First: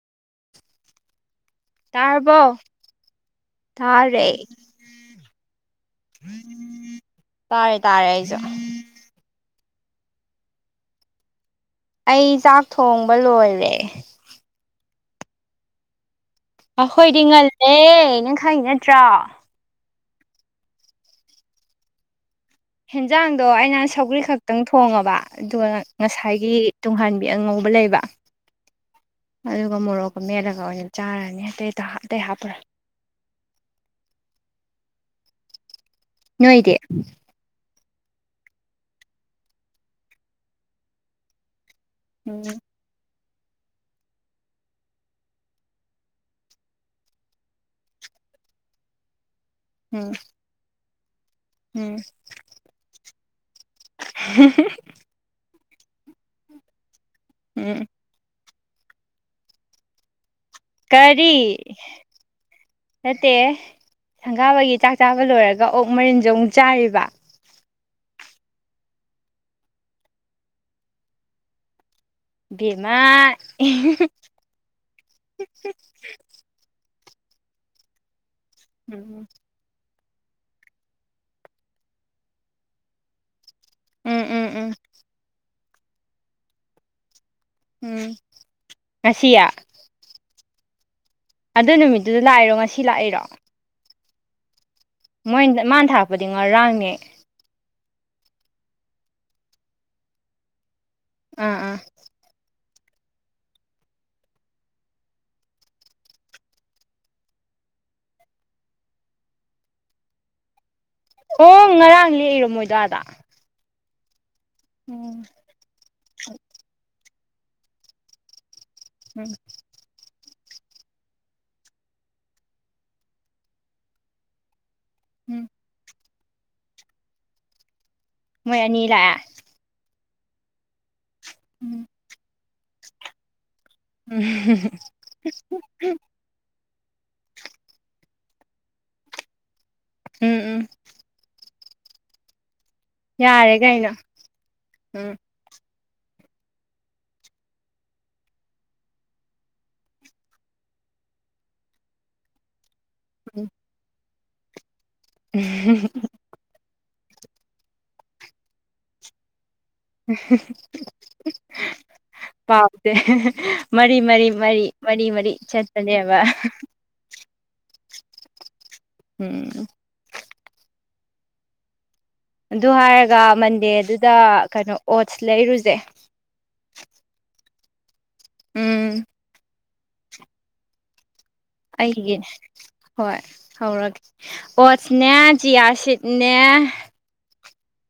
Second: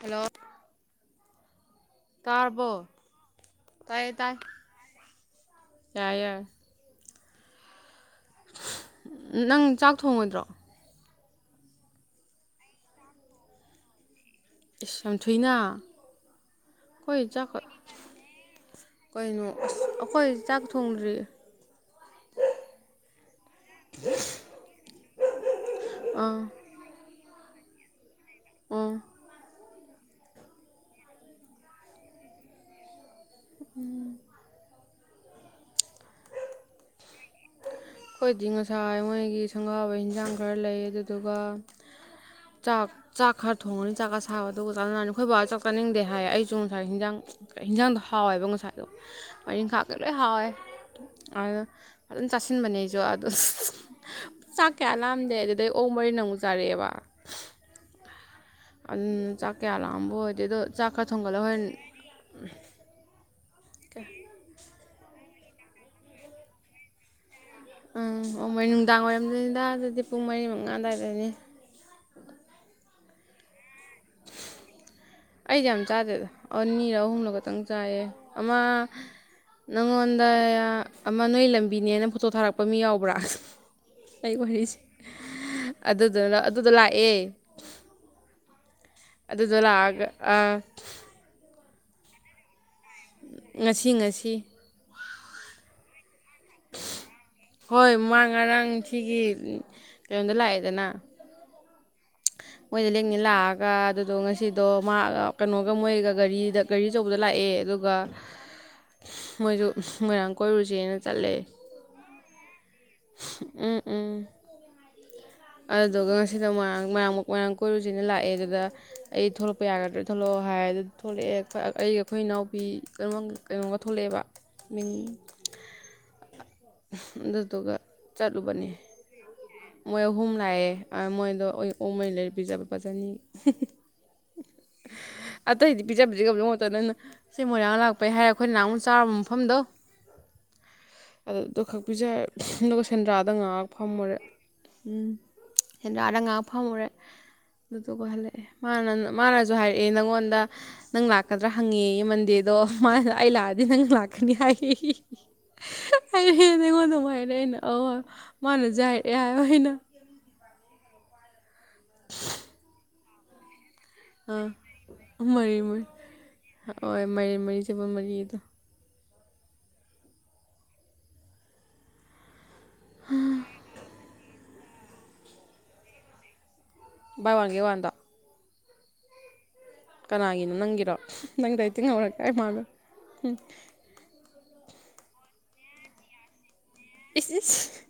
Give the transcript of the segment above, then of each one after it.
hello ꯇꯥꯔꯕꯣ ꯇꯥꯏꯌꯦ ꯇꯥꯔꯦ ꯇꯥꯏ ꯌꯥꯔꯦ ꯌꯥꯔꯦ ꯇꯥꯔꯦ ꯇꯥꯔꯦ ꯑꯩꯖꯨ ꯅꯪ ꯆꯥꯛ ꯊꯣꯡꯉꯣꯏꯗ꯭ꯔꯣ ꯆꯥꯛ ꯑꯩ ꯆꯥꯛ ꯊꯣꯡꯕ ꯂꯣꯏꯔꯦ ꯏꯁ ꯌꯥꯝ ꯊꯨꯏꯅꯥ ꯑꯈꯣꯏꯗꯤ ꯉꯜꯂꯦ ꯅꯪ ꯈꯪꯉꯤ ꯅꯠꯇ꯭ꯔꯥ ꯀꯩꯅꯣ ꯑꯁ ꯑꯩꯈꯣꯏ ꯆꯥꯛ ꯊꯣꯡꯗ꯭ꯔꯤ ꯍꯦꯟꯖꯥꯡꯗꯣ ꯑꯩꯅ ꯁꯧꯒ꯭ꯔꯤ ꯈꯛꯇꯪ ꯊꯣꯡꯉꯕꯥ ꯑꯗꯨꯒ ꯑꯥ ꯉꯁꯥꯏꯒꯤ ꯇꯨꯡꯍꯟ ꯕꯤ ꯑꯉꯧꯕ ꯂꯩꯕ ꯎꯝ ꯑꯗꯨꯒ ꯃꯣꯔꯣꯛꯀ ꯃꯦꯠꯂꯒ ꯑꯣꯏꯅ ꯆꯥꯔꯅꯤ ꯑꯇꯩ ꯗ ꯑꯇꯩ ꯍꯥꯞꯄꯔꯣꯏ [inaudible] ꯅꯣꯏꯗꯤ ꯑꯩꯈꯣꯏꯗꯤ ꯉꯁꯥꯏ ꯃꯣꯏꯒꯤ ꯁꯪꯒꯥꯕꯩ ꯍꯦꯟꯖꯥꯡ ꯈꯔ ꯂꯩ ꯑꯗꯨꯗꯨꯒ ꯎꯝ ꯆꯥꯛ ꯆꯥꯛ ꯈꯔ ꯊꯣꯡꯉꯅꯤ ꯆꯥꯛ ꯑꯁꯥꯕ ꯑꯗꯨꯒ ꯆꯥꯅꯔꯅꯤ ꯑꯩꯈꯣꯏꯕꯥꯖꯨ ꯆꯥꯛ ꯆꯥꯅꯤꯡꯗꯦ ꯍꯥꯏ ꯑꯩꯖꯨ ꯉꯁꯥꯏ ꯍꯤꯟꯖꯥꯡ ꯍꯤꯟꯖꯥꯡꯗꯣ ꯍꯥꯎꯋꯦꯕ ꯉꯁꯥꯏꯗꯣ ꯉꯔꯤꯟꯈꯥꯒ ꯎꯝ ꯂꯣꯏ ꯍꯥꯎꯋꯦ ꯎꯝ ꯐꯖꯅ ꯆꯁꯤ ꯕꯅꯦ ꯑꯩꯖꯨ ꯑꯗꯨ ꯑꯁ ꯆꯥꯛ ꯀꯌꯥ ꯂꯥꯝꯗꯦ ꯑꯗꯨꯗꯩ ꯑꯣꯛ ꯃꯔꯤꯟ ꯑꯃꯨꯛ ꯆꯥꯔꯛꯑꯦꯕꯥ ꯎꯝ ꯑꯗꯨꯗꯨꯅ ꯆꯥꯛ ꯀꯌꯥ ꯂꯥꯝꯕ ꯑꯣꯏ ꯀꯔꯤ ꯅꯠꯇꯦ ꯁꯪꯒꯥꯕꯒꯤ ꯆꯥꯛ ꯆꯥꯕ ꯂꯣꯏꯔꯒ ꯑꯣꯛ ꯃꯔꯤꯟꯖꯨ ꯑꯃꯨꯛ ꯆꯥꯔꯤꯕ ꯎꯝ ꯑꯣꯛ ꯃꯔꯤꯟ ꯅꯨꯡꯗꯥꯡ ꯋꯥꯏꯔꯝꯗꯅꯤꯗ ꯑꯗꯨꯗꯤ ꯄꯨꯡ ꯃꯔꯤ ꯃꯉꯥ ꯑꯗ꯭ꯋꯥꯏꯗꯅꯤ ꯕꯦꯃꯥ ꯑꯍꯤ ꯍꯤ ꯑꯩꯗꯤ ꯌꯥꯝ ꯆꯥꯗꯦꯗ ꯑꯅꯤꯔ ꯑꯍꯨꯝꯂ ꯈꯇꯪ ꯆꯥꯏꯌꯦ ꯑꯃ ꯎꯝ ꯅꯪꯉꯣꯟ ꯗ ꯑꯃ ꯅꯣꯏ ꯂꯝꯕꯤꯅꯦꯅ ꯐꯣꯇꯣ ꯊꯥꯔꯛꯄ ꯃꯤ ꯌꯥꯎꯕ꯭ꯔꯥ ꯎꯝ ꯑꯩ ꯎꯝ ꯎꯝ ꯋꯥꯔꯤꯁꯦ ꯑꯗꯨꯗꯨꯅ ꯑꯗꯨꯗꯣ ꯂꯥꯛꯑꯦ ꯎꯝ ꯉꯁꯤ ꯑꯗꯨꯗꯣ ꯂꯥꯛꯑꯒ ꯑꯥ ꯑꯗꯨ ꯅꯨꯃꯤꯠꯇꯨꯗ ꯂꯥꯛꯏꯔꯣ ꯉꯁꯤ ꯂꯥꯛꯏꯔꯣ ꯏ ꯃꯣꯏ ꯃꯥꯅ ꯊꯥꯔꯛꯄꯗꯤ ꯉꯔꯥꯡꯅꯦ ꯍꯣꯏ ꯃꯥ ꯉꯔꯥꯡ ꯁꯤꯒꯤ ꯀꯩꯅꯣꯗ ꯂꯥꯛꯑꯦꯗꯅ ꯑꯥ ꯑꯥ ꯃꯣꯏꯗ ꯂꯦꯛꯅꯤ ꯂꯥꯛꯑꯒ ꯑꯗꯨꯗꯣ ꯉꯁꯤꯗꯣ ꯃꯥꯒ ꯀꯩꯅꯣꯒ ꯃꯣꯏꯒ ꯒꯥꯔꯤꯗ ꯒꯥꯔꯤ ꯑꯆꯧꯕꯗ ꯂꯥꯛꯑꯦ ꯑꯦ ꯑꯗꯨꯒ ꯃꯣꯏꯖꯨ ꯃꯣꯏꯔꯥꯡ ꯀꯣꯏꯔꯨꯖꯦꯅ ꯑꯣ ꯉꯔꯥꯡ ꯂꯦꯛꯑꯦꯕ ꯃꯣꯏꯗꯣ ꯑꯥꯗꯥ ꯎꯝ ꯎꯝ ꯎꯝ ꯑꯗꯨꯗꯨꯒ ꯉꯁꯤꯅ ꯃꯣꯏꯔꯥꯡ ꯃꯣꯏꯔꯥꯡ ꯃꯣꯏꯔꯥꯡ ꯀꯣꯏꯔꯨꯁꯤꯅ ꯂꯥꯛꯑꯦ ꯑꯗꯨꯗ ꯑꯩ ꯎꯝ ꯊꯣꯛꯂꯛꯄ ꯌꯥꯒꯗ꯭ꯔꯥ ꯊꯣꯛꯂꯛꯑꯣ ꯍꯥꯏꯌꯦ ꯑꯗꯨ ꯊꯣꯛꯂꯛꯑꯦ ꯑꯩꯒ ꯑꯩꯈꯣꯏ ꯏꯅꯥꯎꯄꯤ ꯀꯩꯅꯣ ꯀꯩꯅꯣꯒ ꯊꯣꯛꯂꯛꯑꯦꯕ ꯃꯤꯡ ꯎꯝ ꯑꯗꯨꯗꯨꯒ ꯃꯣꯏ ꯆꯠꯂꯨꯕꯅꯦ ꯑꯅꯤ ꯂꯥꯛꯑꯦ ꯃꯣꯏ ꯑꯍꯨꯝ ꯂꯥꯛꯑꯦ ꯑꯥ ꯃꯣꯏꯗꯣ ꯑꯩꯅ ꯎꯝ ꯑꯣꯛ ꯃꯔꯤꯟ ꯂꯩꯔꯒ ꯄꯤꯖꯕ ꯂꯨꯄꯥ ꯆꯅꯤꯒꯤ ꯎꯝꯍꯨ [unintelligible] ꯑꯗ ꯅꯪꯅ ꯁꯤ ꯃꯣꯏꯔꯥꯡ ꯂꯥꯛꯄꯩ ꯍꯥꯏꯔꯦ ꯑꯩꯈꯣꯏꯅ ꯅꯍꯥꯟꯃꯨꯛ ꯆꯥꯔꯨꯕ ꯃꯐꯝꯗꯣ ꯎꯝ ꯎꯝ ꯗꯣ ꯈꯛ ꯄꯤꯖꯔꯦ ꯑꯗꯨꯒ ꯁꯦꯟꯗ꯭ꯔꯥꯗ ꯌꯥꯔꯦ ꯉꯥꯏꯍꯥꯛ ꯀꯩꯅꯣ ꯐꯝꯃꯨꯔꯦ ꯎꯝ ꯁꯦꯟꯗ꯭ꯔꯥꯗ ꯉꯍꯥꯛ ꯐꯝꯃꯨꯔꯦ ꯑꯗꯨꯗꯨꯒ ꯍꯜꯂꯛꯑꯦ ꯃꯥꯅ ꯃꯥꯅꯁꯨ ꯍꯥꯏꯔꯛꯑꯦ ꯅꯪꯉꯣꯟꯗ ꯅꯪ ꯂꯥꯛꯀꯗ꯭ꯔꯥ ꯍꯪꯉꯦꯌꯦ ꯃꯟꯗꯦꯗꯣ ꯃꯥ ꯑꯩ ꯂꯥꯛꯑꯗꯤ ꯅꯪ ꯂꯥꯛꯀꯅꯤ ꯍꯥꯏꯌꯦ ꯌꯦ ꯎꯝ ꯅꯨꯡꯉꯥꯏꯔꯦ ꯑꯩꯅ ꯑꯧ ꯃꯥꯅ ꯁꯤ ꯍꯥꯏꯔꯛꯑꯦ ꯍꯥꯏꯕ ꯑꯩꯅ ꯄꯥꯎꯗ ꯑꯥ ꯃꯣꯏ ꯃꯣꯏ ꯆꯠꯄꯅꯦꯕ ꯍꯣꯏ ꯃꯥꯏꯔꯦꯟ ꯃꯔꯤ ꯁꯦꯕꯣꯠ ꯃꯔꯤꯗꯣ ꯎꯝ ꯑꯗꯨ ꯍꯥꯏꯔꯒ ꯃꯟꯗꯦꯗꯨꯗ ꯀꯩꯅꯣ ꯑꯣꯠꯁ ꯂꯩꯔꯨꯁꯦ ꯚꯥꯏ ꯋꯥꯟꯒꯦꯠ ꯋꯥꯟꯗꯣ ꯎꯝ ꯀꯅꯥꯒꯤꯅꯣ ꯅꯪꯒꯤꯔꯣ ꯅꯪꯗꯩ ꯑꯩꯒꯤ ꯇꯤꯡꯍꯧꯔꯛꯀꯥꯏ ꯃꯥꯜꯂꯨꯔꯦ ꯍꯣꯏ ꯍꯧꯔꯒꯦ ꯑꯣꯠꯁꯅꯦ ꯆꯤꯌꯥꯁꯤꯠꯅꯦ ꯁꯤꯁ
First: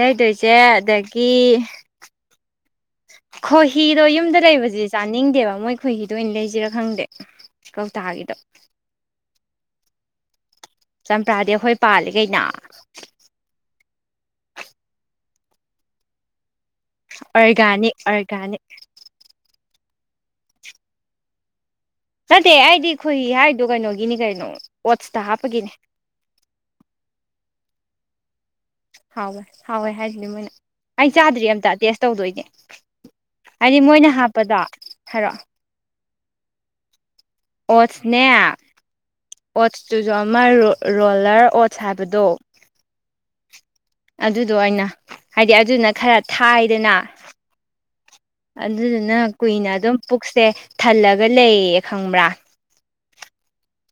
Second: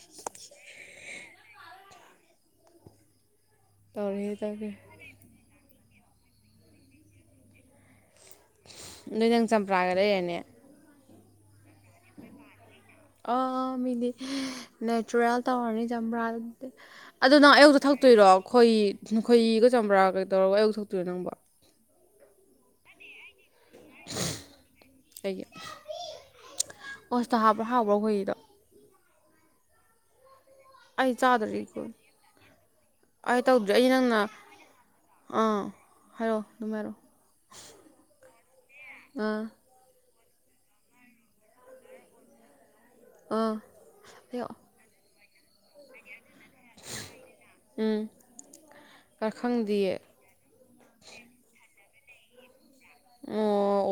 ꯂꯩꯗꯣꯏꯁꯦ ꯑꯗꯒꯤ ꯈꯣꯏꯍꯤꯗꯣ ꯇꯧꯔꯦ ꯌꯨꯝꯗ ꯇꯧꯔꯦ ꯂꯩꯕꯁꯤ ꯆꯥꯅꯤꯡꯗꯦꯕ ꯃꯣꯏ ꯈꯣꯏꯍꯤꯗꯣ ꯑꯣꯏꯅ ꯂꯩꯁꯤꯔꯥ ꯈꯪꯗꯦ ꯀꯧꯇꯥꯒꯤꯗ ꯅꯣꯏ ꯅꯪ ꯆꯝꯄ꯭ꯔꯥꯒ ꯂꯩꯔꯅꯤ ꯆꯝꯄ꯭ꯔꯥꯗꯤ ꯑꯩꯈꯣꯏ ꯄꯥꯜꯂꯤ ꯀꯩꯅꯣ ꯑꯥ ꯃꯤꯗꯤ ꯅꯦꯆꯨꯔꯦꯜ ꯇꯧꯔꯅꯤ ꯆꯃꯄ꯭ꯔꯥ ꯑꯗꯣ ꯅꯪ ꯑꯌꯨꯛꯇ ꯑꯣꯔꯒꯥꯅꯤꯛ ꯊꯛꯇꯣꯏꯔꯣ ꯑꯣꯔꯒꯥꯅꯤꯛ ꯈꯣꯏꯍꯤ ꯈꯣꯏꯍꯤꯒ ꯆꯝꯄ꯭ꯔꯥꯒ ꯇꯧꯔꯒ ꯑꯌꯨꯛ ꯊꯛꯇꯣꯏꯔꯣ ꯅꯪꯕꯣ ꯅꯠꯇꯦ ꯑꯩꯗꯤ ꯈꯣꯏꯍꯤ ꯍꯥꯏ ꯑꯗꯨ ꯀꯩꯅꯣꯒꯤꯅꯤ ꯀꯩꯅꯣ ꯑꯣꯠꯁꯇ ꯑꯩꯒꯤ ꯍꯥꯞꯄꯒꯤꯅꯦ ꯍꯥꯎꯕ꯭ꯔꯣ ꯈꯣꯏꯍꯤꯗꯣ ꯍꯥꯎꯋꯦ ꯍꯥꯎꯋꯦ ꯍꯥꯏꯁꯤꯅꯦ ꯃꯣꯏꯅ ꯑꯩ ꯆꯥꯗ꯭ꯔꯤ ꯑꯝꯇ ꯇꯦꯁ ꯇꯧꯗꯣꯏꯅꯦ ꯑꯩ ꯇꯧꯗ꯭ꯔꯤ ꯍꯥꯏꯗꯤ ꯑꯩ ꯃꯣꯏꯅ ꯅꯪꯅ ꯍꯥꯞꯄꯗꯣ ꯍꯥꯏꯔꯛꯑꯣ ꯑꯥ ꯍꯥꯏꯔꯛꯑꯣ ꯑꯗꯨꯝ ꯍꯥꯏꯔꯛꯑꯣ ꯑꯣꯠꯁꯅꯦ ꯑꯥ ꯑꯣꯠꯁꯇꯨ ꯨꯖꯨ ꯑꯃ ꯔꯣꯂꯔ ꯑꯣꯠꯁ ꯍꯥꯏꯕꯗꯣ ꯑꯥ ꯑꯗꯨꯗꯣ ꯍꯥꯏꯔꯛꯑꯣ ꯑꯣꯏꯅ ꯍꯥꯏꯗꯤ ꯑꯗꯨꯅ ꯈꯔ ꯊꯥꯏꯗꯅ ꯎꯝ ꯑꯗꯨꯗꯨꯅ ꯀꯔ ꯀꯨꯏꯅ ꯈꯪꯗꯤꯌꯦ ꯑꯗꯨꯝ ꯄꯨꯛꯁꯦ ꯊꯜꯂꯒ ꯂꯩꯌꯦ ꯈꯪꯕ꯭ꯔꯥ ꯑꯣ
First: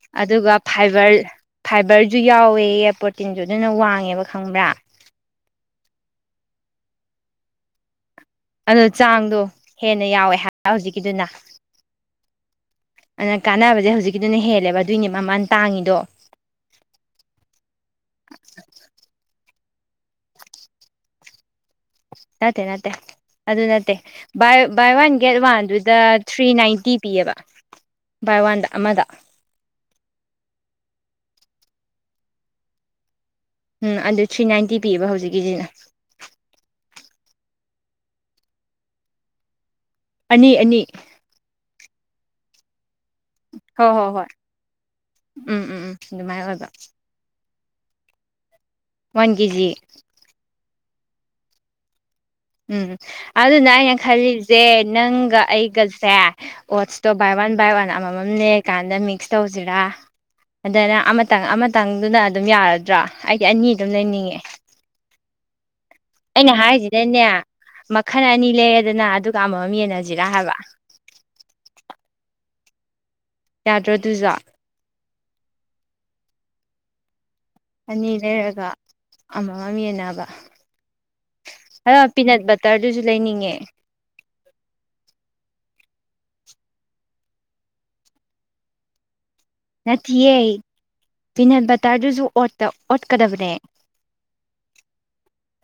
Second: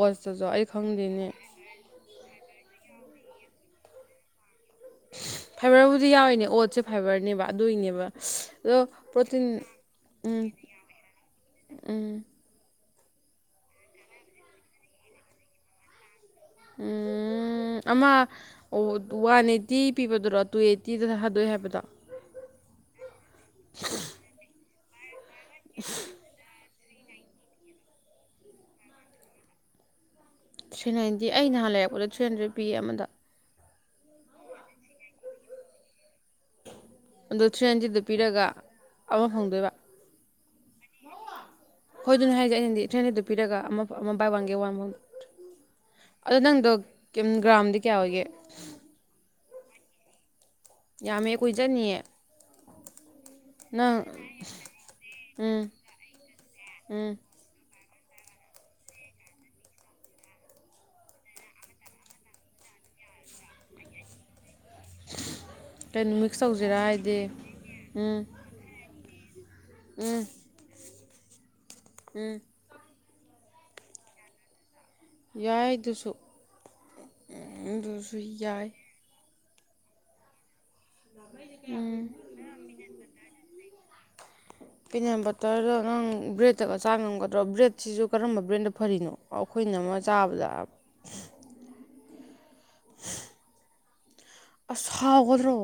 ꯑꯣꯠꯁꯇꯁꯨ ꯑꯗꯨꯒ ꯑꯩ ꯈꯪꯗꯦꯅꯦ ꯐꯥꯏꯕꯔ ꯐꯥꯏꯕꯔꯁꯨ ꯌꯥꯎꯋꯦ ꯄ꯭ꯔꯣꯇꯤꯟꯁꯨ ꯑꯗꯨꯅ ꯋꯥꯡꯉꯦꯕ ꯈꯪꯕ꯭ꯔꯥ ꯐꯥꯏꯕꯔꯕꯨꯗꯤ ꯌꯥꯎꯋꯤꯅꯦ ꯑꯣꯠꯁꯦ ꯐꯥꯏꯕꯔꯅꯦꯕ ꯑꯗꯨꯏꯒꯤꯅꯦꯕ ꯑꯗꯣ ꯆꯥꯡꯗꯣ ꯍꯦꯟꯅ ꯌꯥꯎꯋꯦ ꯎꯝ ꯍꯥꯏ ꯍꯧꯖꯤꯛꯀꯤꯗꯨꯅ ꯎꯝ ꯑꯗꯨꯅ ꯀꯥꯟꯅꯕꯁꯦ ꯍꯧꯖꯤꯛꯀꯤꯗꯨꯅ ꯍꯦꯜꯂꯦꯕ ꯑꯗꯨꯏꯅꯦ ꯃꯃꯜ ꯇꯥꯡꯉꯤꯗꯣ ꯎꯝ ꯑꯃ ꯋꯥꯟ ꯑꯠ ꯇꯤ ꯄꯤꯕꯗꯨꯔꯣ ꯇꯨꯑꯦꯠꯇꯤꯗ ꯊꯗꯣꯛꯑꯦ ꯍꯥꯏꯕꯗꯣ ꯅꯠꯇꯦ ꯅꯠꯇꯦ ꯑꯗꯨ ꯑꯗꯨ ꯅꯠꯇꯦ ꯕꯥꯢ ꯕꯥꯢ ꯋꯥꯟ ꯒꯦꯠ ꯋꯥꯟꯗꯨꯗ ꯊ꯭ꯔꯤ ꯅꯥꯏꯟꯇꯤ ꯄꯤꯑꯕ ꯕꯥꯏ ꯋꯥꯟꯗ ꯑꯃꯗ ꯊ꯭ꯔꯤ ꯅꯥꯏꯟꯇꯤ ꯑꯩ ꯅꯍꯥꯟ ꯂꯩꯔꯛꯄꯗ ꯊ꯭ꯔꯤ ꯍꯟꯗ꯭ꯔꯦꯠ ꯄꯤ ꯑꯃꯗ ꯎꯝ ꯑꯗꯨ ꯊ꯭ꯔꯤ ꯅꯥꯏꯟꯇꯤ ꯄꯤꯌꯦꯕ ꯍꯧꯖꯤꯛꯀꯤꯁꯤꯅ ꯑꯗꯣ ꯊ꯭ꯔꯤ ꯍꯟꯗꯔꯤꯠꯇ ꯄꯤꯔꯒ ꯑꯃ ꯐꯪꯗꯣꯏꯕ ꯑꯅꯤ ꯑꯅꯤ ꯍꯣꯏ ꯑꯗꯨꯅꯦ ꯍꯥꯏꯖꯦ ꯑꯩꯅꯗꯤ ꯊꯔꯤ ꯍꯟꯗꯠꯇ ꯄꯤꯔꯒ ꯑꯃ ꯍꯣꯏ ꯍꯣꯏ ꯑꯃ ꯍꯣꯏ ꯕꯥꯏ ꯋꯥꯟ ꯒꯦꯠꯋꯥꯟ ꯐꯥꯎ ꯎꯝ ꯎꯝ ꯎꯝ ꯑꯗꯣ ꯑꯗꯨꯃꯥꯏꯅ ꯑꯣꯏꯕ ꯅꯪꯗꯣ ꯭ꯔꯥꯝꯗꯤ ꯀꯌꯥ ꯑꯣꯏꯒꯦ ꯋꯥꯟ ꯀꯦꯖꯤ ꯌꯥꯝꯃꯦ ꯀꯨꯏꯖꯠꯅꯤꯌꯦ ꯎꯝ ꯑꯗꯨꯅ ꯑꯩꯅ ꯈꯜꯂꯤꯁꯦ ꯅꯪꯒ ꯎꯝ ꯑꯩꯒꯁꯦ ꯑꯣꯠꯁꯇꯣ ꯎꯝ ꯕꯥꯏ ꯋꯥꯟ ꯕꯥꯏ ꯋꯥꯟ ꯑꯃꯃꯝ ꯅꯦꯛꯔꯀꯥꯟꯗ ꯃꯤꯛꯁ ꯇꯧꯁꯤꯔꯥ ꯑꯗꯨꯅ ꯑꯃꯇꯪ ꯑꯃꯇꯪꯗꯨꯅ ꯑꯗꯨꯝ ꯌꯥꯔꯗ꯭ꯔꯥ ꯑꯩꯗꯤ ꯑꯅꯤ ꯑꯗꯨꯝ ꯂꯩꯅꯤꯡꯉꯦ ꯀꯩꯅꯣ ꯃꯤꯛꯁ ꯑꯩꯅ ꯇꯧꯁꯤꯔꯥ ꯍꯥꯏꯔꯤꯁꯤꯗꯩꯅꯦ ꯍꯥꯏꯗꯤ ꯃꯈꯜ ꯎꯝ ꯑꯅꯤ ꯂꯩꯔꯦꯗꯅ ꯑꯗꯨꯒ ꯑꯃꯃꯝ ꯎꯝ ꯌꯦꯟꯅꯁꯤꯔꯥ ꯍꯥꯏꯕ ꯎꯝ ꯌꯥꯗ꯭ꯔꯣꯗꯨꯖꯥ ꯌꯥꯏꯗꯨꯁꯨ ꯑꯅꯤ ꯂꯩꯔꯒ ꯑꯃꯃꯝ ꯌꯦꯟꯅꯕ ꯑꯥ ꯎꯝ ꯄꯤꯅꯠ ꯕꯇꯔꯗꯨꯁꯨ ꯂꯩꯅꯤꯡꯉꯦ [unintelligible] ꯄꯤꯅꯠ ꯕꯇꯔꯗꯣ ꯅꯥꯡ ꯕ꯭ꯔꯦꯗꯠꯇꯒ ꯆꯥ ꯉꯝꯒꯗ꯭ꯔꯣ ꯕ꯭ꯔꯦꯗꯁꯤꯁꯨ ꯀꯔꯝꯕ ꯕ꯭ꯔꯦꯟꯗ ꯐꯔꯤꯅꯣ ꯑꯩꯈꯣꯏꯅ ꯑꯃ ꯅꯠꯇꯌꯦ ꯆꯥꯕꯗ ꯄꯤꯅꯠ ꯕꯇꯔꯗꯨꯁꯨ ꯑꯣꯠꯇ ꯑꯣꯠꯀꯗꯕꯅꯦ ꯑꯁ ꯍꯥꯎꯒꯗꯔꯣ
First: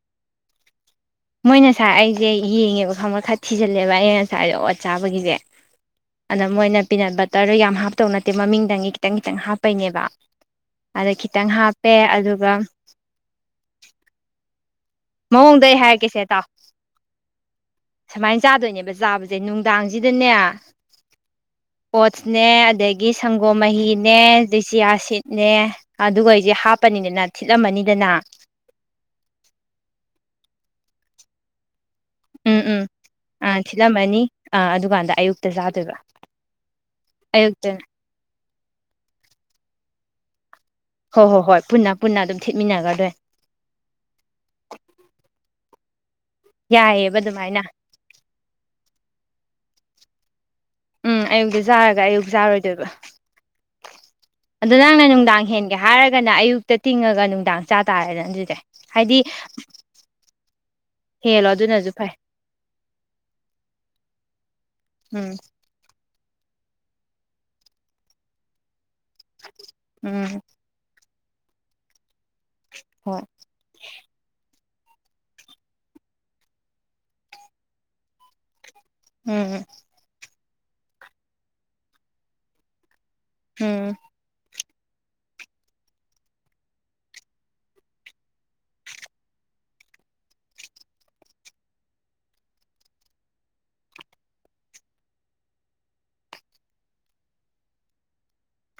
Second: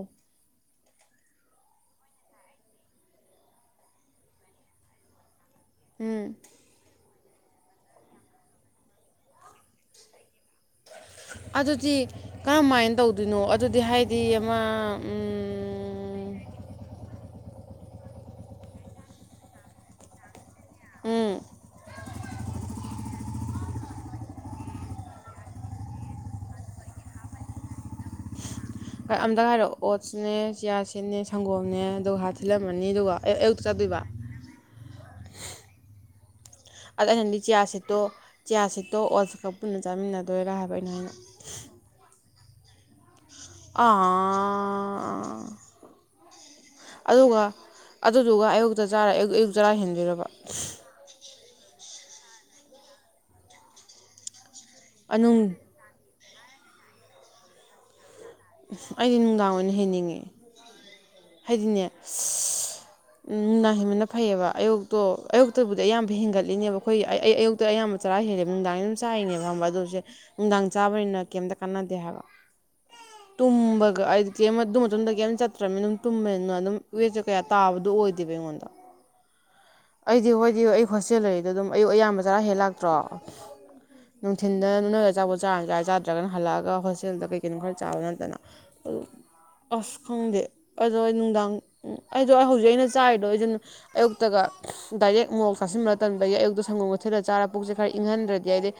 ꯃꯣꯏ ꯉꯁꯥꯏ ꯑꯩꯁꯦ ꯌꯦꯡꯉꯦꯕ ꯈꯪꯕ ꯈꯔ ꯊꯤꯖꯤꯜꯂꯦꯕ ꯑꯩꯅ ꯉꯁꯥꯏꯗꯦ ꯑꯣꯠ ꯆꯥꯕꯒꯤꯁꯦ ꯎꯝ ꯑꯗ ꯃꯣꯏꯅ ꯄꯤꯅꯠ ꯕꯇꯔ ꯇꯔ ꯌꯥꯝ ꯍꯥꯞꯇꯧ ꯅꯠꯇꯦ ꯃꯃꯤꯡꯗꯪꯒꯤ ꯈꯤꯇꯪ ꯈꯤꯇꯪ ꯍꯥꯞꯄꯩꯅꯦꯕ ꯑꯗ ꯈꯤꯇꯪ ꯑꯗꯨꯗꯤ ꯍꯥꯞꯄꯦ ꯑꯗꯨꯒ ꯀꯔꯝ ꯃꯥꯢꯏꯅ ꯇꯧꯗꯣꯏꯅꯣ ꯑꯗꯨꯗꯤ ꯍꯥꯏꯗꯤ ꯑꯃ ꯃꯑꯣꯡꯗ ꯍꯥꯏꯔꯛꯀꯦꯁꯦ ꯎꯝ ꯇꯥꯎ ꯁꯨꯃꯥꯏꯅ ꯆꯥꯗꯣꯏꯅꯦꯕ ꯆꯥꯕꯁꯦ ꯅꯨꯡꯗꯥꯡꯁꯤꯗ ꯎꯝ ꯑꯣꯠ ꯅꯦ ꯑꯗꯒꯤ ꯁꯪꯒꯣꯝ ꯃꯍꯤꯅꯦ ꯑꯗꯩ ꯆꯤꯌꯥꯁꯤꯠꯅꯦ ꯑꯗꯨꯒꯩ ꯁꯦ ꯍꯥꯞꯄꯅꯤꯅꯅꯦ ꯊꯤꯠꯂꯝꯃꯅꯤ ꯑꯃꯇ ꯍꯥꯏꯔꯛꯑꯣ ꯑꯣꯠꯁꯅꯦ ꯆꯤꯔꯥꯁꯤꯠꯅꯦ ꯁꯪꯒꯣꯝꯅꯦ ꯑꯗꯨꯒ ꯍꯥ ꯎꯝ ꯎꯝ ꯊꯤꯜꯂꯝꯃꯅꯤ ꯑꯗꯨꯒ ꯑ ꯑꯌꯨꯛ ꯑꯥ ꯆꯗꯣꯏꯕ ꯊꯤꯠꯂꯝꯃꯅꯤ ꯑꯥ ꯑꯗꯨꯀꯥꯟꯗ ꯑꯌꯨꯛꯇ ꯆꯥꯗꯣꯏꯕ ꯑꯗ ꯑꯩꯩꯅꯗꯤ ꯆꯤꯌꯥꯔ ꯑꯌꯨꯛꯇꯅ ꯁꯤꯠꯇꯣ ꯆꯤꯌꯥꯔ ꯁꯤꯠꯇꯣ ꯑꯣꯁꯀ ꯄꯨꯟꯅ ꯆꯥꯃꯤꯟꯅꯗꯣꯏꯔꯥ ꯍꯥꯏꯕ ꯑꯩꯅ ꯍꯥꯏꯅ ꯍꯣꯏ ꯍꯣꯏ ꯍꯣꯏ ꯄꯨꯟꯅ ꯄꯨꯟꯅ ꯑꯗꯨꯝ ꯊꯦꯠꯃꯤꯟꯅꯒꯗꯣꯏ ꯑꯥ ꯌꯥꯏꯌꯦꯕ ꯑꯗꯨꯒ ꯑꯗꯨꯃꯥꯏꯅ ꯑꯗꯨꯗꯨꯒ ꯑꯌꯨꯛꯇ ꯑꯌꯨꯛꯇ ꯆꯔꯥ ꯍꯦꯟꯗꯣꯢꯔꯕ ꯎ ꯑꯌꯨꯛꯇ ꯆꯥꯔꯒ ꯑꯌꯨꯛ ꯆꯥꯔꯣꯏꯗꯣꯏꯕ ꯑꯗꯣ ꯅꯪꯅ ꯅꯨꯡꯗꯥꯡ ꯑꯅꯨꯡ ꯍꯦꯟꯒꯦ ꯍꯥꯏꯔꯒꯅ ꯑꯌꯨꯛꯇ ꯇꯤꯡꯉꯒ ꯅꯨꯡꯗꯥꯡ ꯆꯥ ꯇꯥꯔꯦꯅ ꯑꯗꯨꯗꯤ ꯑꯩꯗꯤ ꯍꯥꯏꯗꯤ ꯅꯨꯡꯗꯥꯡ ꯑꯣꯏꯅ ꯍꯩꯅꯤꯡꯉꯦ ꯍꯦꯜꯂꯣ ꯍꯥꯏꯗꯤꯅꯦ ꯑꯗꯨꯅꯁꯨ ꯐꯩ ꯎꯝ ꯅꯨꯡꯗꯥꯡ ꯍꯟꯕꯟꯅ ꯐꯩꯌꯦꯕ ꯑꯌꯨꯛꯇꯣ ꯎꯝ ꯑꯌꯨꯛꯇꯕꯨꯗꯤ ꯑꯌꯥꯝꯕ ꯍꯦꯟꯒꯠꯂꯤꯅꯦꯕ ꯑꯩꯈꯣꯏꯒꯤ ꯑꯩ ꯑꯌꯨꯛꯇ ꯑꯌꯥꯝꯕ ꯆꯔꯥ ꯍꯦꯜꯂꯦꯕ ꯅꯨꯡꯗꯥꯡ ꯆꯥꯏꯔꯤꯅꯦꯕ ꯈꯪꯕ ꯑꯗꯨꯁꯦ ꯎꯝ ꯅꯨꯡꯗꯥꯡ ꯆꯥꯕꯅꯤꯅ ꯀꯩꯝꯇ ꯀꯥꯟꯅꯗꯦ ꯍꯥꯏꯕ ꯍꯣꯏ ꯇꯨꯝꯕꯒ ꯍꯥꯏꯗꯤ ꯀꯩ ꯑꯗꯨ ꯃꯇꯨꯡꯗ ꯀꯩꯝ ꯆꯠꯇ꯭ꯔꯕꯅꯤꯅ ꯑꯗꯨꯝ ꯇꯨꯝꯕꯅꯤꯅ ꯑꯗꯨꯝ ꯋꯦꯠꯁꯨ ꯀꯌꯥ ꯇꯥꯕꯗꯣ ꯑꯣꯏꯗꯦꯕ ꯉꯣꯟꯗ ꯎꯝ ꯖꯤ ꯍꯣꯏꯗꯤ ꯑꯩ ꯍꯣꯁꯇꯦꯜ ꯂꯩꯔꯤꯗꯣ ꯑꯗꯨꯝ ꯑꯌꯨꯛ ꯑꯌꯥꯝꯕ ꯆꯔꯥ ꯍꯦꯜ ꯂꯥꯛꯇ꯭ꯔꯣ ꯎꯝ ꯅ ꯅꯣꯏꯒ ꯑꯆꯥꯄꯣꯠ ꯆꯥꯔ ꯆꯥꯢ ꯆꯥꯗ꯭ꯔꯒꯅ ꯍꯜꯂꯛꯑꯒ ꯍꯣꯁꯇꯦꯜꯗ ꯀꯩ ꯀꯩꯅꯣ ꯈꯔ ꯆꯥꯕ ꯅꯠꯇꯅ ꯑꯗꯨ ꯑꯁ ꯈꯪꯗꯦ ꯑꯗꯣ ꯑꯩ ꯅꯨꯡꯗꯥꯡ ꯑꯗꯣ ꯍꯧꯖꯤꯛ ꯑꯩꯅ ꯆꯥꯔꯤꯗꯣ ꯑꯩꯁꯨ ꯑꯌꯨꯛꯇꯒ ꯗꯥꯏꯔꯦꯛ ꯃꯣꯔꯣꯛ ꯆꯥꯁꯤꯟꯕ ꯇꯟꯕꯒꯤ ꯑꯌꯨꯛꯇꯣ ꯁꯪꯒꯣꯝ ꯊꯤꯠꯂ ꯆꯥꯔ ꯄꯨꯛꯁꯦ ꯈꯔ ꯏꯪꯍꯟꯗ꯭ꯔꯗꯤ ꯑꯩꯗꯤ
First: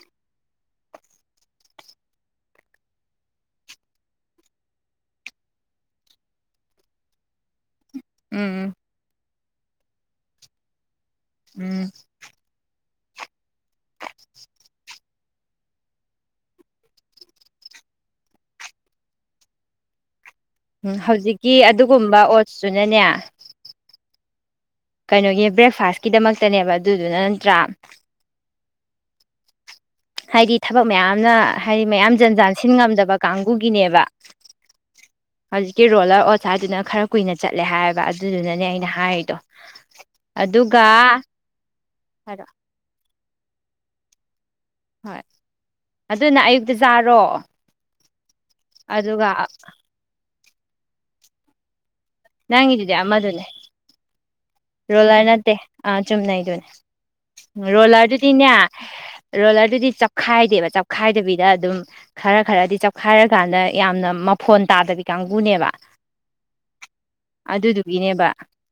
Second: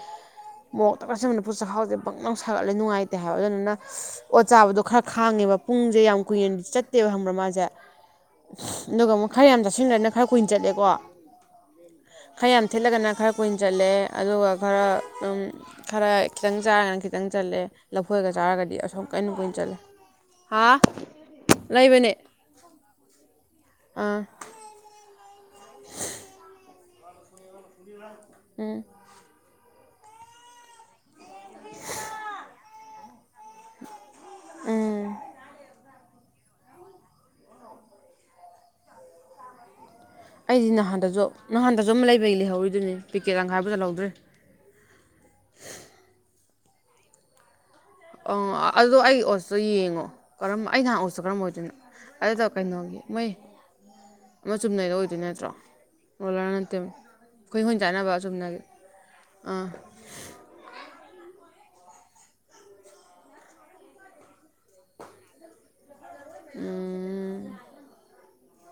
ꯃꯣꯔꯣꯛ ꯇꯛ ꯆꯥꯁꯤꯟꯕꯗ ꯄꯨꯛ ꯆꯥꯛꯈꯥꯎꯁꯦ ꯕꯪꯂꯥꯎ ꯁꯥꯒꯠꯂꯦ ꯅꯨꯡꯉꯥꯏꯇꯦ ꯍꯥꯏꯕ ꯑꯗꯨꯗꯨꯅ ꯑꯣꯠ ꯆꯥꯕꯗꯣ ꯈꯔ ꯈꯥꯡꯉꯦꯕ ꯄꯨꯡꯁꯦ ꯌꯥꯝ ꯀꯨꯏꯅꯗꯤ ꯆꯠꯇꯦꯕ ꯈꯪꯕ꯭ꯔꯥ ꯃꯥꯁꯦ ꯎꯝ ꯎꯝ ꯑꯗꯨꯒ ꯑꯃꯨꯛ ꯈꯔ ꯌꯥꯝ ꯆꯥꯁꯤꯟꯕꯅ ꯈꯔ ꯀꯨꯏꯅ ꯆꯠꯂꯦꯀꯣ ꯎꯝ ꯈꯔ ꯌꯥꯝ ꯊꯦꯠꯂꯒꯅ ꯈꯔ ꯀꯨꯏꯅ ꯆꯠꯂꯦ ꯑꯗꯨꯒ ꯈꯔ ꯑꯗꯨꯝ ꯈꯔ ꯈꯤꯇꯪ ꯆꯥꯔꯒꯅ ꯈꯤꯇꯪ ꯆꯠꯂꯦ ꯂꯐꯨ ꯢꯒ ꯆꯥꯔꯒꯗꯤ ꯑꯁꯣꯝ ꯀꯩꯅꯣ ꯀꯨꯏꯅ ꯆꯠꯂꯦ ꯍꯥ ꯎꯝ ꯍꯧꯖꯤꯛꯀꯤ ꯂꯩꯕꯅꯦ ꯑꯗꯨꯒꯨꯝꯕ ꯑꯣꯠꯁꯇꯨꯅꯅꯦ ꯑꯥ ꯀꯩꯅꯣꯒꯤ ꯕ꯭ꯔꯦꯛꯐꯥꯁꯀꯤꯗꯃꯛꯇꯅꯦꯕ ꯑꯗꯨꯗꯨꯅ ꯅꯠꯇ꯭ꯔꯥ ꯎꯝ ꯍꯥꯏꯗꯤ ꯊꯕꯛ ꯃꯌꯥꯝꯅ ꯍꯥꯏꯗꯤ ꯃꯌꯥꯝ ꯖꯟ ꯖꯥꯟ ꯁꯤꯟ ꯉꯝꯗꯕ ꯀꯥꯡꯕꯨꯒꯤꯅꯦꯕ ꯑꯖꯤ ꯀꯤ ꯔꯣꯂꯔ ꯑꯣꯠꯁ ꯍꯥꯏꯗꯨꯅ ꯈꯔ ꯀꯨꯏꯅ ꯆꯠꯂꯦ ꯍꯥꯏꯌꯦꯕ ꯑꯗꯨꯗꯨꯅꯅꯦ ꯑꯩꯅ ꯍꯥꯏꯔꯤꯗꯣ ꯑꯩꯗꯤ ꯑꯗꯨꯒ ꯅꯍꯥꯟꯗꯁꯨ ꯅꯍꯥꯟꯗꯁꯨ ꯑꯃ ꯂꯩꯕꯩ ꯂꯩꯍꯧꯔꯤꯗꯨꯅꯦ ꯄꯦꯀꯦꯠ ꯂꯪꯀꯥꯏꯕ ꯌꯣꯜꯍꯧꯗ꯭ꯔꯦ ꯍꯣꯏ ꯑꯗꯨꯅ ꯑꯌꯨꯛꯇ ꯆꯥꯔꯣ ꯑꯣ ꯑꯗꯨ ꯑꯩꯒꯤ ꯑꯗꯨꯒ ꯑꯣꯠꯁꯇꯣ ꯌꯦꯡꯉꯣ ꯀꯔꯝꯕ ꯑꯩ ꯅꯍꯥꯟ ꯑꯣꯠꯁꯇꯣ ꯀꯔꯝꯕ ꯑꯣꯏꯗꯣꯏꯅꯣ ꯑꯗꯨꯗꯣ ꯅꯪꯒꯤꯗꯨꯗꯤ ꯀꯩꯅꯣꯒꯤ ꯃꯣꯏ ꯑꯃꯗꯨꯅꯦ ꯃ ꯆꯨꯝꯅꯩꯗꯣ ꯑꯣꯏꯗꯣꯏ ꯔꯣꯂꯔ ꯅꯠꯇ꯭ꯔꯣ ꯅꯠꯇꯦ ꯑꯥ ꯔꯣꯂꯔ ꯆꯨꯝꯅꯩꯗꯨꯅꯦ ꯅꯠꯇꯦ ꯍꯣꯏꯅ ꯆꯥꯅꯕ ꯔꯣꯂꯔꯗꯨꯗꯤꯅꯦ ꯆꯨꯝꯅꯒꯤ ꯑꯥ ꯔꯣꯂꯔꯗꯨꯗꯤ ꯆꯞꯈꯥꯏꯗꯦꯕ ꯆꯞꯈꯥꯏꯗꯕꯤꯗ ꯈ ꯑꯗꯨꯝ ꯈꯔ ꯈꯔꯗꯤ ꯆꯞꯈꯥꯔꯀꯥꯟꯗ ꯌꯥꯝꯅ ꯃꯐꯣꯟ ꯇꯥꯗꯕꯤ ꯀꯥꯡꯕꯨꯅꯦꯕ ꯎꯝ ꯑꯗꯨꯗꯨꯒꯤꯅꯦꯕ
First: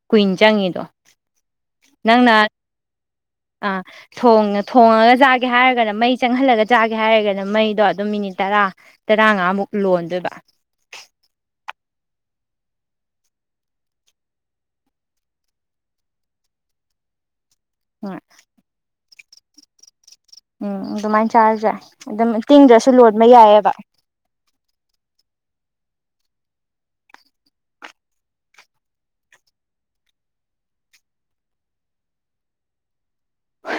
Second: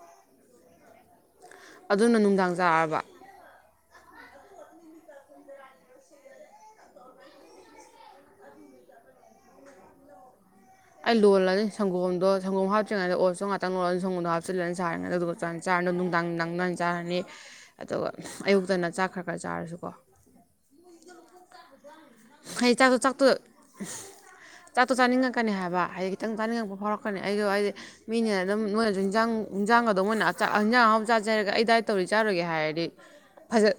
ꯀꯨꯏꯟ ꯆꯪꯉꯤꯗꯣ ꯑꯗꯨꯅ ꯅꯪꯅ ꯅꯨꯡꯗꯥꯡ ꯆꯥꯔꯕ ꯑꯥ ꯊꯣꯡ ꯊꯣꯡꯉꯒ ꯆꯥꯒꯦ ꯍꯥꯏꯔꯒꯅ ꯃꯩ ꯆꯪꯍꯜꯂꯒ ꯆꯥꯒꯦ ꯍꯥꯏꯔꯒꯅ ꯃꯩꯗꯣ ꯑꯗꯨꯝ ꯃꯤꯅꯤꯠ ꯇꯔꯥ ꯇꯔꯥꯉꯥꯃꯨꯛ ꯂꯣꯟꯗꯣꯏꯕ ꯑꯩ ꯂꯣꯜꯂꯅꯤ ꯁꯪꯒꯣꯝꯗꯣꯝꯗꯣ ꯁꯪꯒꯣꯝ ꯍꯥꯞꯇ꯭ꯔꯤꯉꯩꯗ ꯑꯣꯠꯁꯇꯣ ꯉꯥꯛꯇꯪ ꯂꯣꯜꯂꯅꯤ ꯁꯪꯒꯣꯝ ꯍꯥꯞꯆꯤꯜꯂꯅ ꯁꯥꯔꯤꯉꯩꯗ ꯑꯗꯨꯗꯨꯒ ꯆꯅ ꯆꯥꯔ ꯑꯗꯣ ꯅꯨꯡꯗꯥꯡ ꯅꯨꯡꯗꯥꯡꯗꯣ ꯍꯥꯟ ꯆꯥꯔꯅꯤ ꯑꯗꯨꯒ ꯎꯝ ꯑꯌꯨꯛꯇꯅ ꯆꯥꯛ ꯈꯔ ꯈꯔ ꯆꯥꯔꯁꯨꯀꯣ ꯎꯝ ꯑꯗꯨꯃꯥꯏꯅ ꯆꯥꯔꯁꯨ ꯗꯥꯢ ꯑꯗꯨꯝ ꯍꯥꯏꯗꯤ ꯇꯤꯡꯗ꯭ꯔꯁꯨ ꯆꯥꯛꯇꯣ ꯆꯥꯛꯇꯣ ꯂꯣꯟꯕ ꯌꯥꯏꯑꯕ ꯀꯅꯤ ꯍꯥꯏꯕ ꯍꯥꯢꯗꯤ ꯈꯤꯇꯪ ꯆꯥꯅꯤꯡꯉꯛꯄ ꯐꯥꯎꯔꯛꯀꯅꯤ ꯑꯩꯗꯣ ꯍꯥꯏꯗꯤ ꯃꯤꯅ ꯑꯗꯨꯝ ꯃꯣꯏꯅꯁꯨ ꯌꯦꯟꯖꯥꯡ ꯍꯟꯖꯥꯡꯒꯗꯣ ꯃꯣꯏꯅ ꯥꯆꯥꯛ ꯍꯦꯟꯖꯥꯡ ꯑꯍꯥꯎꯕ ꯆꯥꯖꯦ ꯍꯥꯢꯔꯒ ꯑꯩ ꯗꯥꯏꯠ ꯇꯧꯔꯤ ꯆꯥꯔꯣꯢꯒꯦ ꯍꯥꯏꯔꯗꯤ ꯐꯖ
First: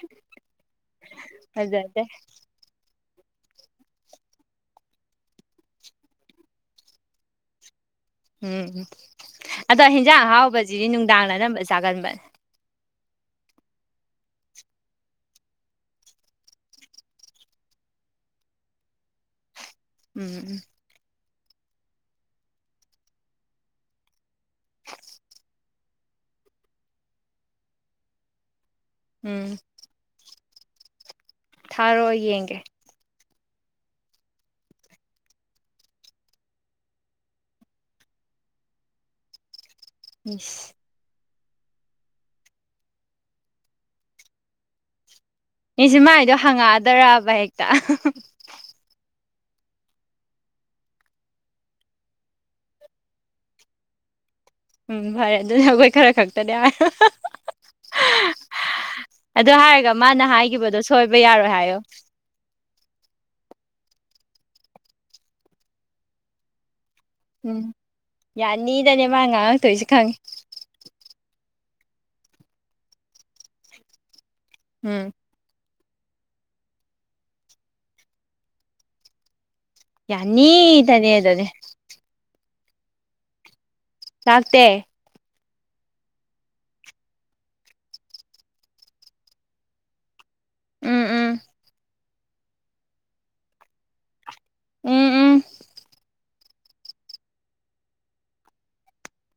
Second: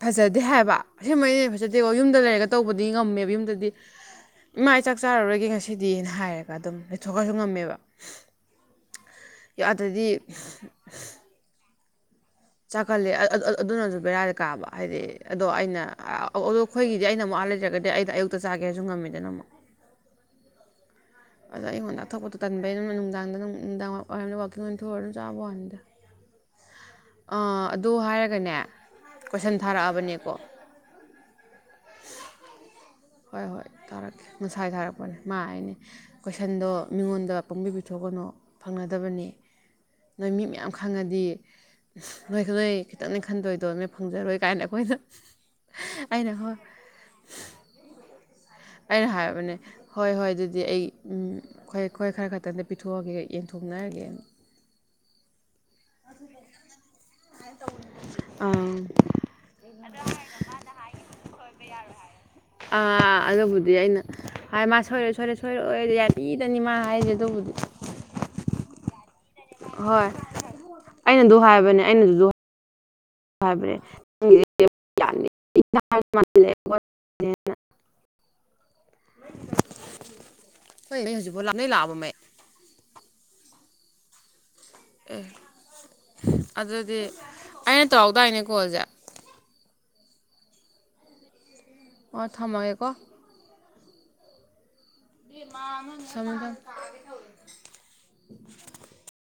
ꯐꯖꯗꯦ ꯍꯥꯏꯕ ꯑꯁꯦꯡꯕꯩꯅꯦ ꯐꯖꯗꯦꯉꯣ ꯍꯥꯢꯕ ꯐꯖꯗꯦ ꯌꯨꯝꯗ ꯂꯩꯔꯒ ꯇꯧꯕꯗꯤ ꯉꯝꯃꯦꯕ ꯌꯨꯝꯗꯗꯤ ꯏꯃꯥ ꯑꯩ ꯄꯆꯥꯛ ꯆꯥꯔꯔꯣꯏꯒꯦ ꯉꯁꯤꯗꯤꯅ ꯍꯥꯏꯔꯒ ꯑꯗꯨꯝ ꯂꯩꯊꯣꯛꯈ꯭ꯔꯁꯨ ꯉꯝꯃꯦꯕ ꯎꯝ ꯑꯗꯣ ꯑꯗꯗꯤ ꯍꯤꯟꯖꯥꯡ ꯑꯍꯥꯎꯕꯁꯤꯗꯤ ꯅꯨꯡꯗꯥꯡꯅ ꯑꯅꯝꯕ ꯆꯥꯒꯟꯕꯅꯦ ꯆꯥꯛꯒꯜꯂꯦ ꯑ ꯑ ꯑꯗꯨꯅꯁꯨ ꯕꯦꯔꯥꯗꯤ ꯀꯥꯕ ꯍꯥꯏꯗꯤ ꯑꯗꯣ ꯑꯩꯅ ꯑ ꯑ ꯑꯩꯈꯣꯏꯒꯤꯗꯤ ꯑꯩꯅꯃꯨꯛ ꯑꯥ ꯂꯩꯖ꯭ꯔꯒꯗꯤ ꯑꯩꯗꯣ ꯑꯌꯨꯛꯇ ꯆꯥꯒꯦ ꯍꯥꯏꯁꯨ ꯉꯝꯃꯤꯗꯅ ꯑꯃꯨꯛ ꯎꯝ ꯎꯝ ꯑꯗꯣ ꯑꯌꯨꯛ ꯉꯟꯇꯥ ꯊꯣꯛꯄꯗꯣ ꯇꯟꯕꯩꯅꯦ ꯅꯨꯡꯗꯥꯡꯗ ꯅꯨꯡꯗꯥꯡ ꯋꯥꯔꯝꯗ ꯋꯥꯛꯀꯤꯡ ꯑꯣꯏꯅ ꯊꯣꯛꯎꯔ ꯑꯗꯨꯝ ꯆꯥꯕ ꯋꯥꯅꯤꯗ ꯑꯥ ꯑꯗꯨ ꯍꯥꯏꯔꯒꯅꯦ ꯎꯝ ꯀꯣꯏꯁꯟ ꯊꯥꯔꯛꯑꯕꯅꯦꯀꯣ ꯊꯥꯔꯣ ꯌꯦꯡꯒꯦ ꯍꯣꯏ ꯍꯣꯏ ꯊꯥꯔꯛꯀꯦ ꯉꯁꯥꯏ ꯊꯥꯔꯛꯄꯅꯦ ꯃꯥ ꯍꯥꯏꯅꯤ ꯀꯣꯏꯁꯟꯗꯣ ꯃꯤꯉꯣꯟꯗ ꯄꯪꯕ ꯄꯤꯊꯣꯛꯀ ꯅꯣ ꯐꯪꯅꯗꯕꯅꯤ ꯅꯣꯏ ꯃꯤ ꯃꯌꯥꯝ ꯃꯤꯁ ꯈꯪꯉꯗꯤ ꯅꯣꯏ ꯅꯣꯏ ꯈꯤꯇꯪꯅꯦ ꯈꯟꯗꯣꯏꯗꯣ ꯅꯣꯢ ꯐꯪꯖꯔꯣꯏ ꯀꯥꯏꯅ ꯑꯩꯈꯣꯏꯗ ꯏꯁ ꯃꯥꯏꯗꯣ ꯍꯪꯉꯛꯑꯗ꯭ꯔꯕ ꯍꯦꯛꯇ ꯍꯥꯏꯔꯕꯅꯦ ꯍꯣꯏ ꯍꯣꯏ ꯑꯗꯨꯗꯤ ꯑꯩ ꯎꯝ ꯈꯣꯏ ꯈꯣꯢ ꯈꯔ ꯈꯛꯇꯪꯗ ꯄꯤꯊꯣꯛꯑꯒꯦ ꯌꯦꯟꯊꯣꯛꯅꯔꯒꯦ [inaudible] ꯎꯝ ꯐꯔꯦ ꯑꯗꯨꯅ ꯑꯩꯈꯣꯏ ꯈꯔ ꯈꯛꯇꯅꯦ ꯍꯥꯏꯔ ꯑꯪ ꯑꯗꯨ ꯍꯥꯏꯔꯒ ꯃꯥꯅ ꯍꯥꯏꯈꯤꯕꯗꯣ ꯁꯣꯏꯕ ꯌꯥꯔꯣꯏ ꯍꯥꯏꯌꯣ ꯑꯥ ꯑꯗꯨꯕꯨꯗꯤ ꯑꯩꯅ ꯍꯥꯏ ꯃꯥ ꯁꯣꯏꯔꯣꯏ ꯁꯣꯏꯔꯣꯢ ꯁꯣꯏꯔꯣꯏ ꯌꯥꯅꯤꯗꯅꯤ ꯃꯥ ꯍꯥꯏꯁꯦ ꯑꯗꯨꯕꯨꯗꯤ ꯎꯝ ꯌꯥꯅꯤꯗꯅꯤ ꯃꯥ ꯉꯥꯡꯛꯇꯣꯏꯁꯤ ꯍꯣꯏ ꯈꯪꯉꯤ ꯑꯩꯅ ꯑꯗꯨ ꯍꯥꯏꯕꯅꯦ ꯑꯩꯅꯁꯨ ꯑꯗꯨ ꯍꯥꯏꯕꯅꯦ ꯍꯣꯏ ꯎꯝ [unintelligible] ꯌꯥꯅꯤ ꯅꯣꯏ ꯇꯅꯦ ꯍꯧꯖꯤꯛꯐꯥꯎ ꯑꯗꯨꯅꯤ ꯂꯥꯛ ꯅꯣꯏ ꯂꯥꯛꯑꯕ ꯃꯩ ꯂꯥꯛꯇꯦ ꯑꯦ ꯑꯗꯨꯗꯤ ꯑꯩꯅ ꯇꯧꯔꯛꯇꯥꯏꯅꯦ ꯀꯣꯜꯁꯦ ꯎꯝ ꯎꯝ ꯑꯣ ꯊꯝꯃꯒꯦꯀꯣ ꯎꯝ ꯎꯝ ꯊꯃꯦ ꯊꯃꯦ